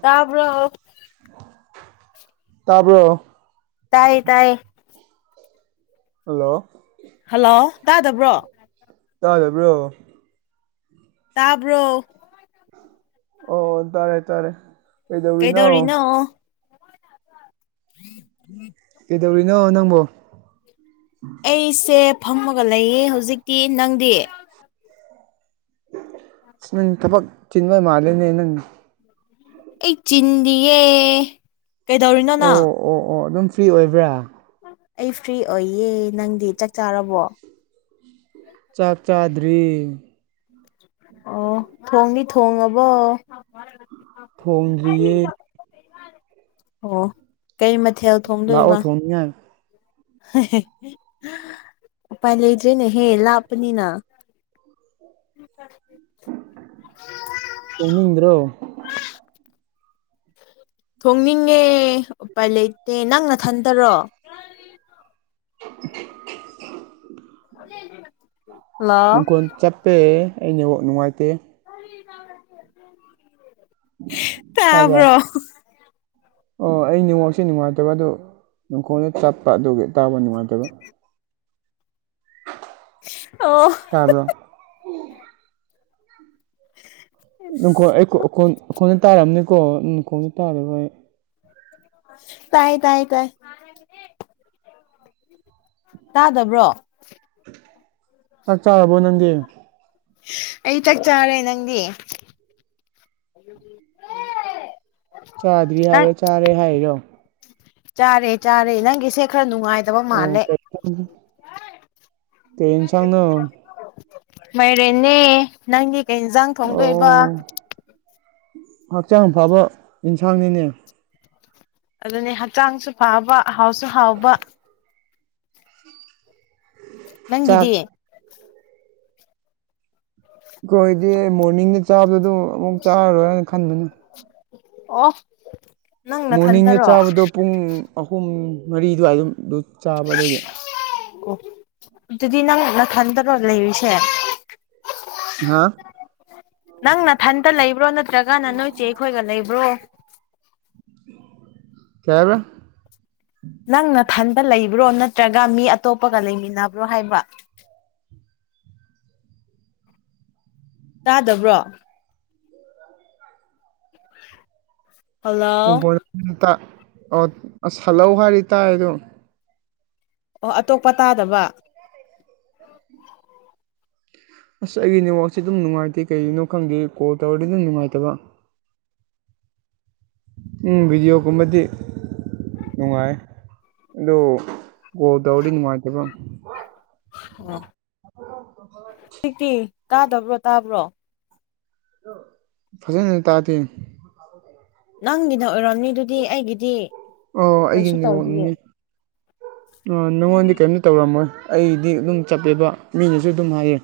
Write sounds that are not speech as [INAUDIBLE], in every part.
ꯇꯥꯕ꯭ꯔꯣ ꯇꯔꯕꯣ ꯇꯥꯏꯌꯦ ꯇꯥꯏꯌꯦ ꯍꯜꯂꯣ ꯍꯜꯂꯣ ꯇꯥꯗꯕ꯭ꯔꯣ ꯇꯥꯖꯕ꯭ꯔꯣ ꯇꯥꯕ꯭ꯔꯣ ꯑꯣ ꯇꯥꯔꯦ ꯇꯥꯔꯦ ꯀꯩꯗꯧꯔꯤꯅꯣ ꯎꯝ ꯎꯝ ꯀꯩꯗꯧꯔꯤꯅꯣ ꯅꯪꯕꯣ ꯑꯩꯁꯦ ꯐꯝꯃꯒ ꯂꯩꯌꯦ ꯍꯧꯖꯤꯛꯇꯤ ꯅꯪꯗꯤ ꯑ ꯅꯪ ꯊꯕꯛ ꯆꯤꯟꯕ ꯃꯥꯂꯦꯅꯦ ꯅꯪ ꯑꯩ ꯆꯤꯟꯗꯤꯌꯦ ꯀꯩꯗꯧꯔꯤꯅꯣ ꯅꯪ ꯑꯣ ꯑꯣ ꯑꯣ ꯑꯗꯨꯝ ꯐ꯭ꯔꯤ ꯑꯣꯏꯕ꯭ꯔꯥ ꯑꯩ ꯐ꯭ꯔꯤ ꯑꯣꯏꯌꯦ ꯅꯪꯗꯤ ꯆꯥꯛ ꯆꯥꯔꯕꯣ ꯆꯥꯛ ꯆꯥꯗ꯭ꯔꯤ ꯑꯣ ꯊꯣꯡꯅꯤ ꯊꯣꯡꯉꯕ ꯊꯣꯡꯗ꯭ꯔꯤꯌꯦ ꯑꯣ ꯀꯩ ꯃꯊꯦꯜ ꯂꯥꯛꯑꯣ ꯊꯣꯡꯗꯣꯏꯕ ꯊꯣꯡꯅꯤꯡꯉꯥꯏ ꯎꯄꯥꯏ ꯂꯩꯖꯦꯅꯦ ꯍꯦ ꯂꯥꯄꯅꯤꯅ [INAUDIBLE] ꯇꯨꯝꯅꯤꯡꯗ꯭ꯔꯣ ꯊꯣꯡꯅꯤꯡꯉꯦ ꯎꯄꯥꯏ ꯂꯩꯇꯦ ꯅꯪ ꯅꯊꯟꯗꯔꯣ [INAUDIBLE] [INAUDIBLE] ꯅꯨꯡꯈꯣꯟ ꯆꯠꯄꯦ ꯑꯩꯩꯅ ꯅꯨꯡꯉꯥꯏꯇꯦ ꯇꯥꯕ꯭ꯔꯥ ꯇꯥꯕꯔꯣ ꯑꯣ ꯑꯩ ꯅꯦꯠꯌꯥꯛꯁꯦ ꯅꯨꯡꯉꯥꯏꯇꯕ ꯑꯗꯨ ꯅꯨꯡꯈꯣꯡꯗ ꯆꯠꯄ ꯑꯗꯨꯒꯤ ꯇꯥꯎꯕ ꯅꯨꯡꯉꯥꯏꯇꯕ ꯑꯣ ꯇꯥꯕ꯭ꯔꯣ ꯅꯨꯡꯈꯣꯡ ꯑꯩ ꯑꯩꯈꯣꯏꯗ ꯇꯥꯔꯝꯅꯤꯀꯣ ꯅꯈꯣꯡꯗ ꯇꯥꯔꯣꯏ ꯇꯥꯏ ꯇꯥꯏ ꯇꯥꯏ ꯇꯥꯗꯕ꯭ꯔꯣ ꯆꯥꯛꯆꯔꯕꯣ ꯅꯪꯗꯤ ꯑꯩ ꯆꯥꯛ ꯆꯥꯔꯦ ꯅꯪꯗꯤ ꯆꯥꯗ꯭ꯔꯤ ꯅꯪ ꯍꯥꯏꯔꯣ ꯆꯥꯔꯦ ꯍꯥꯏꯔꯣ ꯆꯥꯔꯦ ꯆꯥꯔꯦ ꯅꯪꯒꯤꯁꯦ ꯈꯔ ꯅꯨꯡꯉꯥꯏ ꯑꯗ ꯑꯣ ꯃꯥꯂꯦ꯫ ꯀꯩ ꯀꯩ ꯌꯦꯟꯁꯥꯡꯅꯣ ꯃꯥꯏꯔꯦꯟꯅꯦ ꯅꯪꯗꯤ ꯀꯩ ꯏꯟꯁꯥꯡ ꯊꯣꯡꯗꯣꯏꯕ ꯑꯣ ꯍꯛꯆꯥꯡ ꯐꯕ ꯌꯦꯟꯁꯥꯡꯅꯤꯅꯦ꯫ ꯑꯗꯨꯅꯤ ꯍꯛꯆꯥꯡꯁꯨ ꯐꯕ ꯑꯍꯥꯎꯁꯨ ꯍꯥꯎꯕ ꯆꯥꯛ ꯅꯪꯒꯤꯗꯤ꯫ ꯀꯣꯏꯗꯤ ꯃꯣꯔꯅꯤꯡꯗ ꯆꯥꯕꯗꯨ ꯑꯃꯨꯛ ꯆꯥꯔꯔꯣꯏꯅ ꯈꯟꯕꯅꯤ꯫ ꯑꯣ ꯃꯣꯔꯅꯤꯡꯗ ꯅꯪꯅꯊꯟꯊꯔꯣ ꯆꯥꯕꯗꯣ ꯄꯨꯡ ꯑꯍꯨꯝ ꯃꯔꯤ ꯑꯗꯨꯋꯥꯏ ꯑꯗꯨꯝ ꯑꯗꯨ ꯆꯥꯕ ꯑꯗꯨꯒꯤ ꯑꯣ ꯗꯨꯗꯤ ꯅꯪ ꯅꯊꯟꯗꯔꯣ ꯂꯩꯔꯤꯁꯦ꯫ ꯍꯥ ꯅꯪ ꯅꯊꯟꯇ ꯂꯩꯕ꯭ꯔꯣ ꯅꯠꯇ꯭ꯔꯒꯅ ꯅꯣꯏꯆꯦ ꯑꯩꯈꯣꯏꯒ ꯂꯩꯕ꯭ꯔꯣ? ꯀꯩꯍꯕꯥ ꯅꯪ ꯅꯊꯟꯗ ꯂꯩꯕ꯭ꯔꯣ ꯅꯠꯇ꯭ꯔꯒ ꯃꯤ ꯑꯇꯣꯞꯄꯒ ꯂꯩꯃꯤꯟꯅꯕ꯭ꯔꯣ ꯍꯥꯏꯕ ꯇꯥꯗꯕ꯭ꯔꯣ [INAUDIBLE] ꯑꯁ ꯍꯥꯂꯧ ꯍꯥꯏꯗꯤ ꯇꯥꯏ ꯑꯗꯣ ꯑꯣ ꯑꯇꯣꯞꯄ ꯇꯥꯗꯕ ꯑꯁ ꯑꯩꯒꯤ ꯅꯦꯠꯋꯥꯛꯁꯦ ꯑꯗꯨꯝ ꯅꯨꯡꯉꯥꯏꯇꯦ ꯀꯩꯒꯤꯅꯣ ꯈꯪꯗꯦ ꯀꯣꯜ ꯇꯧꯔꯗꯤ ꯑꯗꯨꯝ ꯅꯨꯡꯉꯥꯏꯇꯕ ꯎꯝ ꯕꯤꯗꯤꯑꯣ ꯀꯨꯝꯕꯗꯤ ꯅꯨꯡꯉꯥꯏ ꯑꯗꯨ ꯀꯣꯜ ꯇꯧꯔꯗꯤ ꯅꯨꯡꯉꯥꯏꯇꯕ ꯑꯣ [INAUDIBLE] ꯍꯧꯖꯤꯛꯇꯤ ꯇꯥꯗꯕ꯭ꯔꯣ ꯇꯥꯕ꯭ꯔꯣ ꯐꯖꯅ ꯇꯥꯗꯦ꯫ ꯅꯪꯒꯤꯅ ꯑꯣꯏꯔꯝꯅꯤ ꯗꯨꯗꯤ ꯑꯩꯒꯤꯗꯤ ꯑꯣ ꯀꯩꯁꯨ ꯇꯧꯗꯤꯌꯦ ꯑꯩꯒꯤꯡꯅꯦꯅꯤꯡꯅꯤ ꯑ ꯅꯪꯉꯣꯟꯗꯤ ꯀꯩꯅꯝ ꯇꯧꯔꯝꯃꯣꯏ ꯑꯩꯗꯤ ꯑꯗꯨꯝ ꯆꯠꯄꯦꯕ ꯃꯤꯅꯁꯨ ꯑꯗꯨꯝ ꯍꯥꯏꯌꯦ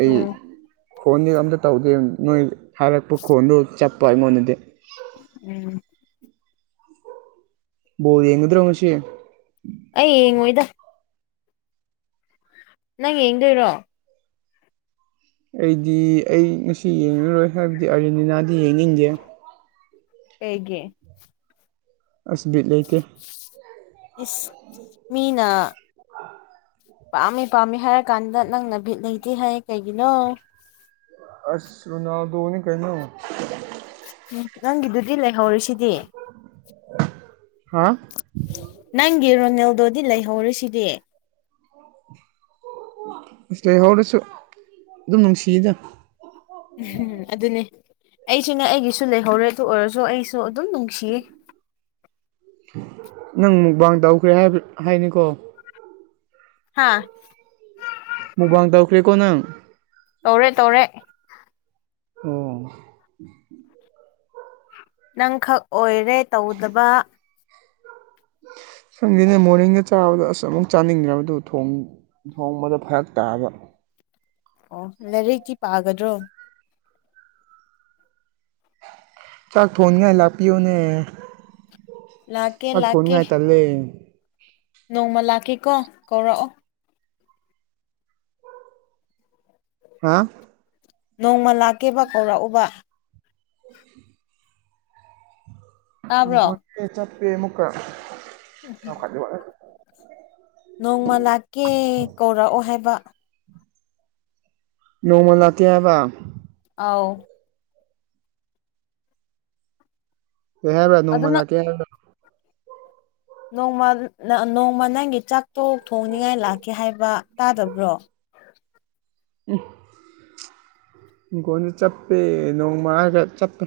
ꯑꯩ ꯎꯝ ꯈꯣꯟꯗꯤ ꯑꯝꯇ ꯇꯧꯗꯦ ꯅꯣꯏ ꯍꯥꯏꯔꯛꯄ ꯈꯣꯟꯗꯨ ꯆꯠꯄ ꯑꯩꯉꯣꯟꯗꯗꯤ ꯎꯝ ꯕꯣꯜ ꯌꯦꯡꯒꯗꯔꯣꯉꯁꯤ꯫ ꯑꯩ ꯌꯦꯡꯉꯣꯏꯗ ꯅꯪ ꯌꯦꯡꯗꯣꯏꯔꯣ ꯑꯩꯗꯤ ꯑꯩ ꯉꯁꯤ ꯌꯦꯡꯉꯔꯣꯏ ꯍꯥꯏꯕꯗꯤ ꯑꯔꯖ°ꯟꯇꯤꯅꯥꯗꯤ ꯌꯦꯡꯅꯤꯡꯗꯦ ꯑꯩꯒꯤꯦ ꯑꯁ ꯕꯤꯠ ꯂꯩꯇꯦ ꯏꯁ ꯃꯤꯅ ꯄꯥꯝꯃꯤ ꯄꯥꯝꯃꯤ ꯍꯥꯏꯔ ꯀꯥꯟꯗ ꯅꯪꯅ ꯕꯤꯠ ꯂꯩꯇꯦ ꯍꯥꯏ ꯀꯩꯒꯤꯅꯣ ꯑꯁꯁꯨ ꯔꯅꯥ ꯇꯣꯅꯤ ꯀꯩꯅ ꯎꯝ ꯅꯪ ꯑꯗꯨꯗꯤ ꯂꯩꯦ ꯍꯔ ꯍꯥ ꯅꯪꯒꯤ ꯔꯣꯅꯦꯜꯗꯣꯗꯤ ꯂꯩꯍꯧꯔꯤꯦꯁꯤꯗꯤ ꯁ ꯂꯩꯍꯧꯔꯁꯨ ꯑꯗꯨꯝ ꯅꯨꯡꯁꯤꯌꯦꯗ ꯎꯝ ꯑꯗꯨꯅꯤ ꯑꯩꯁꯨꯅ° ꯑꯩꯒꯤꯁꯨ ꯂꯩꯍꯧꯔꯦ ꯑꯗꯨ ꯑꯣꯏꯔꯁꯨ ꯑꯩꯁꯨ ꯑꯗꯨꯝ ꯅꯨꯡꯁꯤꯌꯦ ꯅꯪ ꯃꯨꯛꯕꯥꯥꯡ ꯇꯧꯈ꯭ꯔꯦ ꯍꯥꯏꯕ ꯍꯥꯏꯅꯤꯀꯣ ꯍꯥꯥ ꯃꯨꯕꯥꯥꯡ ꯗꯗꯥꯎꯈ꯭ꯦꯀꯣ ꯅꯪ ꯇꯧꯔꯦ ꯇꯧꯔꯦ ꯑꯣ ꯅꯪꯈꯛ ꯑꯣꯏꯔꯦ ꯇꯧꯗꯕ ꯁꯪꯁꯤꯅꯦ ꯃꯣꯔꯅꯤꯡꯗ ꯆꯥꯕꯗ ꯑꯁ ꯑꯃꯨꯛ ꯆꯥꯅꯤꯡꯈ꯭ꯔꯕꯗꯨ ꯊꯣꯡ ꯊꯣꯡꯕꯗ ꯐꯔꯛ ꯇꯥꯕ ꯑꯣ ꯂꯥꯏꯔꯤꯛꯇꯤ ꯄꯥꯒꯗ꯭ꯔꯣ ꯆꯥꯛ ꯊꯣꯡꯉꯥꯏ ꯂꯥꯛꯄꯤꯌꯣꯅꯦ ꯂꯥꯛꯀꯦ ꯆꯥꯛ ꯂꯥꯛꯀꯦ ꯊꯣꯡꯉꯥꯏ ꯇꯜꯂꯦ ꯅꯣꯡꯃ ꯂꯥꯛꯀꯦꯀꯣ ꯀꯧꯔꯛꯑꯣ ꯍꯥ ꯅꯣꯡꯃ ꯂꯥꯛꯀꯦꯕ ꯀꯧꯔꯛꯎꯕ ꯇꯥꯕ꯭ꯔꯣ ꯒꯣꯠꯇ° ꯆꯠꯄꯦ ꯃꯨꯛꯀ ꯈ ꯅꯣꯡꯃ ꯂꯥꯛꯀꯦ ꯀꯧꯔꯛꯑꯣ ꯍꯥꯏꯕ ꯅꯣꯡꯃ ꯂꯥꯛꯀ° ꯍꯥꯏꯕ ꯑꯥꯎ ꯀꯩꯍꯥꯏꯕ ꯑꯗꯨ ꯅꯣꯡꯃ ꯅꯪ ꯂꯛꯀꯦ ꯍꯥꯏꯕꯔꯥ ꯅꯣꯡꯃ ꯅꯣꯡꯃ ꯅꯪꯒꯤ ꯆꯥꯛꯇꯣ ꯊꯣꯡꯅꯤꯡꯉꯥꯏ ꯂꯥꯛꯀꯦ ꯍꯥꯏꯕ ꯇꯥꯗꯕ꯭ꯔꯣ ꯎꯝ ꯏꯤꯡꯈꯣꯟꯁꯨ ꯆꯞꯄꯦ ꯅꯣꯡꯃꯒ ꯆꯠꯄ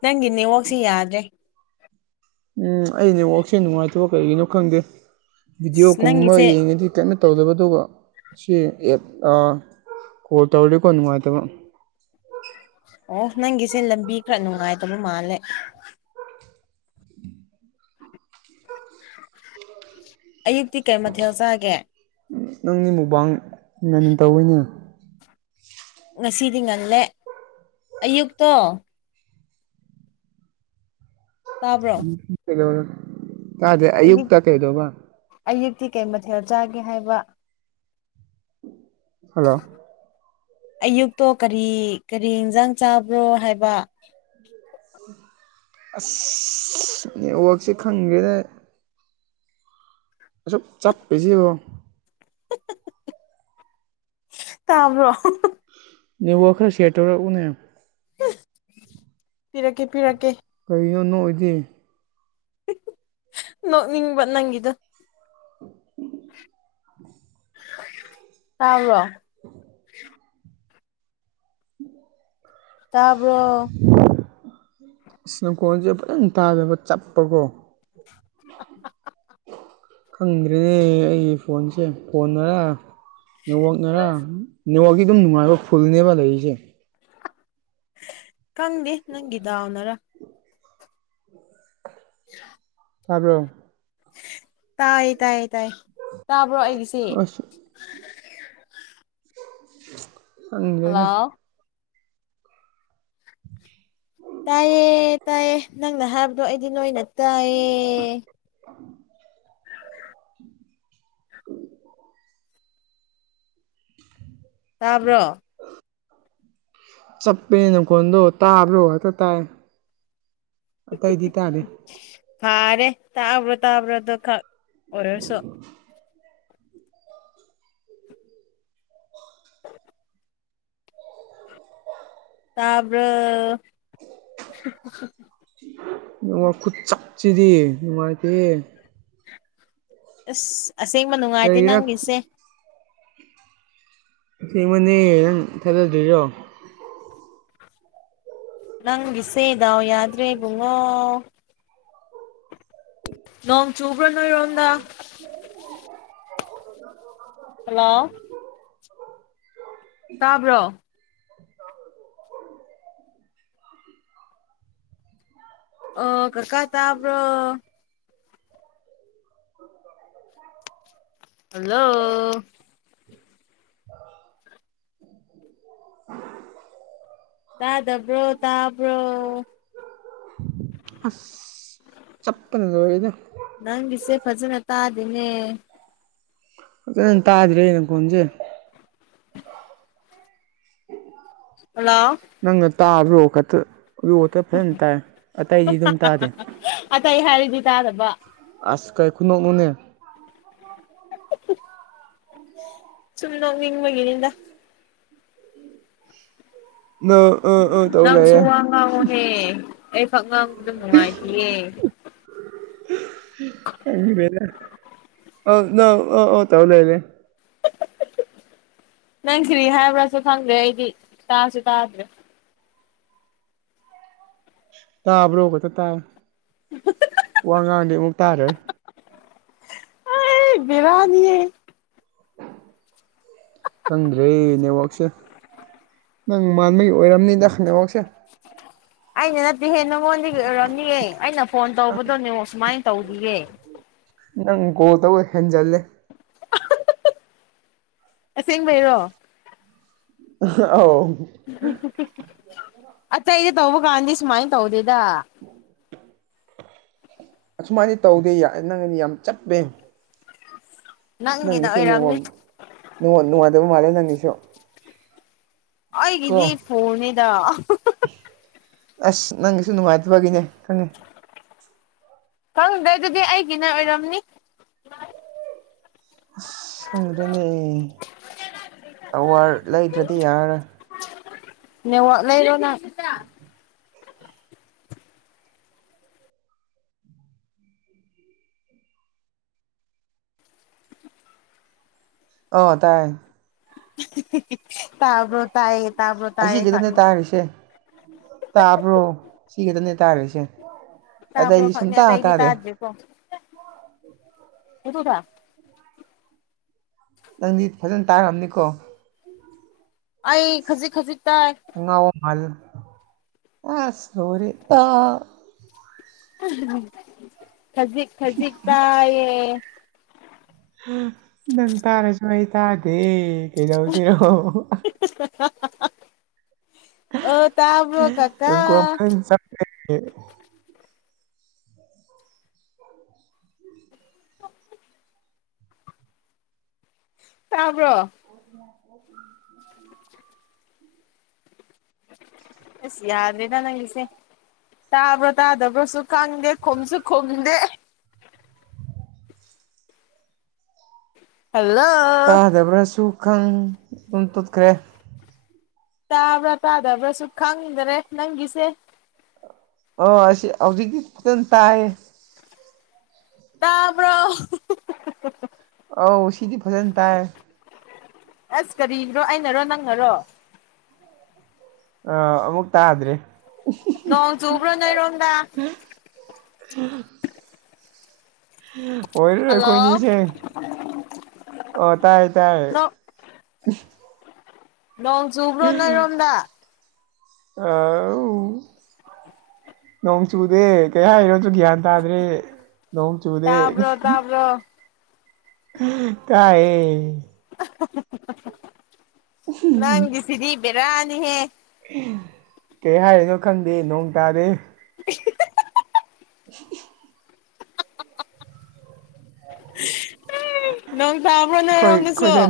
ꯅꯪꯒꯤ ꯅꯦꯠꯋꯥꯛꯁꯤꯦ ꯌꯥꯗ꯭ꯔꯦ ꯎꯝ ꯑꯩ ꯅꯋꯥꯛꯁꯦ ꯅꯨꯡꯉꯥꯏꯇꯕ ꯀꯔꯤꯒꯤꯅꯣ ꯈꯪꯗꯦ ꯑꯁ ꯕꯤꯗꯤꯑꯣꯒꯨꯝꯕ ꯅꯪꯒꯤꯁꯦ ꯌꯦꯡꯉꯗꯤ ꯀꯟꯅ ꯇꯧꯗꯕꯗꯨ ꯁꯤ ꯑꯦ ꯀꯣꯜ ꯇꯧꯔꯔꯦꯀꯣ ꯅꯨꯡꯉꯥꯏꯇꯕ ꯑꯣ ꯅꯪꯒꯤꯁꯦ ꯂꯝꯕꯤ ꯈꯔ ꯅꯨꯡꯉꯥꯏꯇꯕ ꯃꯥꯜꯂꯦ ꯑꯌꯨꯛꯇꯤ ꯀꯩ ꯃꯊꯦꯜ ꯆꯥꯒꯦ ꯅꯪꯒꯤ ꯃꯨꯛꯕꯥꯡ ꯉꯅ ꯇꯧꯋꯤꯅꯦ ꯉꯁꯤꯗꯤ ꯉꯜꯂꯦ ꯑꯌꯨꯛꯇꯣ ꯇꯥꯕ꯭ꯔꯣ ꯀꯥꯗ ꯑꯌꯨꯛ ꯑꯌꯨꯛꯇꯛꯇ ꯀꯩꯗꯧꯧꯕ ꯑꯌꯨꯛꯇꯤ ꯀꯩ ꯃꯊꯦꯜ ꯆꯥꯒꯦ ꯍꯥꯏꯕ ꯍꯜꯂꯣ ꯑꯌꯨꯛꯇꯣ ꯀꯔꯤ ꯀꯔꯤ ꯏꯟꯁꯥꯡ ꯆꯥꯕ꯭ꯔꯣ ꯍꯥꯏꯕ ꯑꯁ ꯅꯦꯠꯋꯥꯛꯁꯦ ꯈꯪꯒꯦꯗ ꯑꯁꯨꯛ ꯆꯞ ꯄꯤꯁꯤꯔꯣ ꯇꯥꯕ꯭ꯔꯣ ꯅꯋ ꯈꯔ ꯁꯤꯌꯦꯇꯔ ꯎꯅꯦ ꯄꯤꯔꯛꯀꯦ ꯄꯤꯔꯛꯀꯦ ꯀꯔꯤꯒꯤꯅꯣꯅꯣ ꯑꯣꯏꯗꯦ ꯅꯣꯛꯅꯤꯡꯕ ꯅꯪꯒꯤꯗ ꯇꯥꯕ꯭ꯔꯣ ꯇꯥꯕ꯭ꯔꯣ ꯏꯁꯅꯣꯀꯣꯜꯁꯦ ꯐꯖꯅ ꯇꯥꯗꯕ ꯆꯞꯄꯀꯣ [UNINTELLIGIBLE] ꯈꯪꯗ꯭ꯔꯦꯅꯦ ꯑꯩꯒꯤ ꯐꯣꯟꯁꯦ ꯐꯣꯟꯅꯔ ꯅꯦꯠꯋꯥꯛꯅꯔꯥ ꯅꯦꯠꯋꯥꯛꯀꯤ ꯑꯗꯨꯝ ꯅꯨꯡꯉꯥꯏꯕ ꯐꯨꯜꯅꯦꯕ ꯂꯩꯔꯤꯁꯦ ꯀꯪꯗꯦ ꯅꯪꯒꯤ ꯗꯥꯎꯅꯔꯥ [UNINTELLIGIBLE] ꯇꯥꯕ꯭ꯔꯣ ꯇꯥꯏꯌꯦ ꯇꯥꯏꯌꯦ ꯇꯥꯏ ꯇꯥꯕ꯭ꯔꯣ ꯑꯩꯒꯤꯁꯦ ꯑꯁ ꯈꯪꯗꯦꯅꯦ ꯍꯜꯂꯣ [UNINTELLIGIBLE] ꯇꯥꯏꯌꯦ ꯇꯥꯏꯌꯦ ꯅꯪꯅ ꯍꯥꯏꯕꯗꯣ ꯑꯩꯗꯤ ꯅꯣꯏꯅ ꯇꯥꯏꯌꯦ ꯇꯥꯕ꯭ꯔꯣ ꯆꯞꯄꯦꯅꯦ ꯅꯈꯣꯟꯗꯣ ꯇꯥꯕ꯭ꯔꯣ ꯍꯦꯛꯇ ꯇꯥꯏ ꯑꯇꯩꯗꯤ ꯇꯥꯗꯦ ꯐꯥꯔꯦ ꯇꯥꯕ꯭ꯔꯣ ꯇꯥꯕ꯭ꯔꯣ ꯑꯗꯨꯈꯛ ꯑꯣꯏꯔꯁꯨ [UNINTELLIGIBLE] [UNINTELLIGIBLE] ꯇꯥꯕ꯭ꯔꯣ ꯅꯦꯠꯋꯥꯛ ꯈꯨꯠꯆꯞꯁꯤꯗꯤ ꯅꯨꯡꯉꯥꯏꯇꯦꯍꯦ ꯑꯁ ꯑꯁꯦꯡꯕ ꯅꯨꯡꯉꯥꯏꯇꯦ ꯀꯔꯤꯔ ꯅꯪꯒꯤꯁꯦ ꯑꯁꯦꯡꯃꯅꯦ ꯅꯪ ꯊꯥꯖꯗ꯭ꯔꯤꯔꯣ ꯅꯪꯒꯤꯁꯦ ꯗꯥꯎ ꯌꯥꯗ꯭ꯔꯦ ꯕꯨꯡꯉꯣ ꯅꯣꯡ ꯆꯨꯕ꯭ꯔꯣ ꯅꯣꯏꯔꯣꯝꯗꯥ ꯍꯜꯂꯣ ꯇꯥꯕ꯭ꯔꯣ ꯑ ꯀꯀꯥ ꯇꯥꯥꯕ꯭ꯔꯣ ꯍꯜꯂꯣ ꯇꯥꯗꯕ꯭ꯔꯣ ꯇꯥꯕ꯭ꯔꯣ ꯑꯁ ꯆꯞꯄꯅ ꯂꯣꯏꯔꯤꯗ ꯅꯪꯒꯤꯁꯦ ꯐꯖꯅ ꯇꯥꯗꯦꯅꯦ ꯐꯖꯅ ꯇꯥꯗꯔꯦ ꯅꯀꯣꯟꯁꯦ ꯍꯜꯂꯣ ꯅꯪꯅ ꯇꯥꯕ꯭ꯔꯣ ꯈꯛꯇ ꯑꯔꯨ ꯈꯇ ꯐꯖꯅ ꯇꯥꯏ ꯑꯇꯩꯗꯤ ꯑꯗꯨꯝ ꯇꯥꯗꯦ ꯑꯇꯩ ꯍꯥꯏꯔꯗꯤ ꯇꯥꯗꯕ ꯑꯁ ꯀꯥꯏ ꯈꯨꯨꯅꯣꯛꯅꯣꯅꯦ [UNINTELLIGIBLE] ꯁꯨꯝ ꯅꯣꯛꯅꯤꯡꯕꯒꯤꯅꯦꯗ ꯅ ꯑ ꯑ ꯇꯧ ꯅꯪꯁꯨ ꯂꯩꯔꯦ ꯋꯥ ꯉꯥꯡꯉꯣꯍꯦ ꯑꯩ ꯈꯛ ꯉꯥꯡꯕꯗꯣ ꯅꯨꯡꯉꯥꯏꯇꯤꯌꯦ [UNINTELLIGIBLE] ꯑ ꯅꯪ ꯑꯣ ꯑꯣ ꯇꯧꯔ ꯂꯩꯔꯦ ꯅꯪ ꯀꯤꯔꯤ ꯍꯥꯏꯕ꯭ꯔꯥꯁꯨ ꯈꯪꯗꯦ ꯑꯩꯗꯤ ꯇꯥꯁꯨ ꯇꯥꯗ꯭ꯔꯦ ꯇꯥꯕ꯭ꯔꯣ ꯈꯛꯇ ꯇꯥꯏ ꯋꯥ ꯉꯥꯡꯗꯤ ꯑꯃꯨꯛ ꯇꯥꯔꯣꯏ ꯕꯦꯔꯥꯅꯤꯌꯦ ꯈꯪꯗ꯭ꯔꯦ ꯅꯦꯠꯋꯥꯛꯁꯦ ꯅꯪ ꯃꯥꯟꯕꯒꯤ ꯑꯣꯏꯔꯝꯅꯤꯗ ꯅꯦꯠꯋꯥꯛꯁꯦ ꯑꯩꯅ ꯅꯠꯇꯦ ꯍꯦ ꯅꯪꯉꯣꯟꯗꯒꯤ ꯎꯔꯝꯅꯤꯑꯦ ꯑꯩꯅ ꯐꯣꯟ ꯇꯧꯕꯗꯣ ꯅꯦꯠꯋꯥꯛ ꯁꯨꯃꯥꯏꯅ ꯇꯧꯗꯤꯌꯦ꯫ ꯅꯪ ꯒꯣꯜ ꯇꯧꯕ ꯍꯦꯟꯖꯜꯂꯦ ꯁꯦꯡꯕꯩꯔꯣ ꯑꯥꯎ ꯑꯇꯩꯗꯤ ꯇꯧꯕ ꯀꯥꯟꯗꯤ ꯁꯨꯃꯥꯏꯅ ꯇꯧꯗꯦꯗ ꯑꯁꯨꯃꯥꯏꯗꯤ ꯇꯧꯗꯦ ꯅꯪꯗꯤ ꯌꯥꯝ ꯆꯠꯄꯩ ꯅꯪꯒꯤꯅ ꯅꯪꯅꯤꯁꯨꯣ ꯑꯣꯏꯔꯝꯅꯤ ꯅꯋ ꯅꯨꯡꯉꯗꯕ ꯃꯥꯂꯦ ꯅꯪꯅꯤꯁꯨꯣ ꯑꯒꯤꯗꯤ ꯐꯣꯟꯅꯤꯗ ꯑꯁ ꯅꯪꯒꯤꯁꯨ ꯅꯨꯡꯉꯥꯏꯇꯕꯒꯤꯅꯦ ꯈꯪꯉ ꯈꯪꯗꯩ ꯑꯗꯨꯗꯤ ꯑꯩꯒꯤꯅ ꯑꯣꯏꯔꯝꯅꯤ ꯑꯁ ꯁꯪꯗ꯭ꯔꯅꯦ ꯑꯋꯥꯔ ꯂꯩꯗ꯭ꯔꯗꯤ ꯌꯥꯔꯦ ꯅ ꯋꯥꯠ ꯂꯩꯔꯣꯅ ꯑ ꯇꯥꯏ ꯇꯕ ꯇꯥꯏ ꯑꯁꯤ ꯇꯅꯦ ꯇꯥꯈ꯭ꯔꯤꯁꯦ ꯇꯥꯕ꯭ꯔꯣ ꯁꯤ ꯇꯅꯦ ꯇꯥꯈ꯭ꯔꯤꯁꯦ ꯑꯗ ꯑꯩꯗꯤ ꯁꯨꯝ ꯇꯥꯇꯥꯥꯔꯦ ꯀ ꯌꯦ ꯀꯗ ꯅꯪꯗꯤ ꯐꯖꯅ ꯇꯥꯈ꯭ꯔꯕꯅꯤꯀꯣ ꯑꯩ ꯈꯖꯤꯛ ꯈꯖꯤꯛꯇꯥꯏ ꯜ ꯑ ꯁꯔꯤꯦ ꯇ ꯈꯖꯤꯛ ꯈꯖꯤꯛ ꯇꯥꯏꯌꯦ ꯅꯪ ꯇꯥꯔꯁꯨ ꯑꯩ ꯇꯥꯗꯦ ꯀꯩꯗꯧꯁꯤꯔꯣ ꯑꯣ ꯇꯥꯕꯕꯣ ꯀꯀ ꯎ ꯇꯕ꯭ꯔꯣ ꯃ ꯑꯁ ꯌꯥꯗ ꯂꯩ ꯇꯅꯪ ꯂꯤꯁꯦ ꯇꯥꯕ꯭ꯔꯥ ꯇꯥꯗꯕ꯭ꯔꯁꯨ ꯈꯪꯗꯦ ꯈꯣꯨꯝꯁꯨ ꯈꯣꯨꯝꯗꯦ ꯍꯗ ꯇꯥꯗꯕ꯭ꯔꯁꯨ ꯈꯪ ꯑꯗꯨꯝ ꯇꯨꯠꯈ꯭ꯔꯦ ꯇꯥꯕ꯭ꯔꯥ ꯇꯥꯗꯕ꯭ꯔꯥꯁꯨ ꯈꯥꯡꯅꯤꯡꯗꯔꯦ ꯅꯪꯒꯤꯁꯦ ꯑꯣ ꯑꯁꯤ ꯍꯧꯖꯤꯛꯇꯤ ꯈꯤꯇꯪ ꯇꯥꯏꯌꯦ ꯇꯥꯕ꯭ꯔꯣ ꯑꯧ ꯁꯤꯗꯤ ꯐꯖꯅ ꯇꯥꯏ ꯑꯁ ꯀ꯭ꯔꯣ ꯑꯩꯅꯔꯣ ꯅꯪꯅꯔꯣ ꯑꯃꯨꯛ ꯇꯥꯗ꯭ꯔꯦ ꯅꯖ ꯎꯕ꯭ꯔꯣ ꯅ ꯏꯔꯣꯗ ꯎꯝ ꯎꯝ ꯑꯣꯏꯔꯔꯣꯏ ꯍꯜꯂꯣ ꯑꯩꯈꯣꯏꯅꯤꯁꯦ ꯑꯣ ꯇꯥꯏ ꯇꯥꯏꯌꯦ ꯅꯣꯡ ꯆꯨꯕ꯭ꯔꯣ ꯅꯔꯣꯝꯗ ꯑ ꯅꯣꯡ ꯆꯨꯗꯦ ꯀꯩ ꯍꯥꯏꯔꯣ ꯅꯠꯇ꯭ꯔꯣ ꯒ꯭ꯌꯥꯟ ꯇꯥꯗ꯭ꯔꯦ ꯅꯣꯡꯣꯡ ꯆꯨꯗꯦ ꯔꯣ ꯇꯑꯌꯦ ꯅꯪꯗꯤ ꯁꯤꯗꯤ ꯏꯕꯦꯔꯥꯅꯤꯍꯦ ꯀꯩ ꯍꯥꯏꯔꯤꯅꯣ ꯈꯪꯗꯦ ꯅꯣꯡ ꯇꯥꯗꯦ ꯑꯤ ꯍꯤ ꯍꯤꯍꯤ ꯎ ꯅꯣꯡ ꯇꯥꯕ꯭ꯔꯣ ꯑꯩꯈꯣꯏ ꯅꯔꯣꯡꯗꯁꯨ ꯑꯩꯈꯣꯏꯗ ꯅꯣꯡ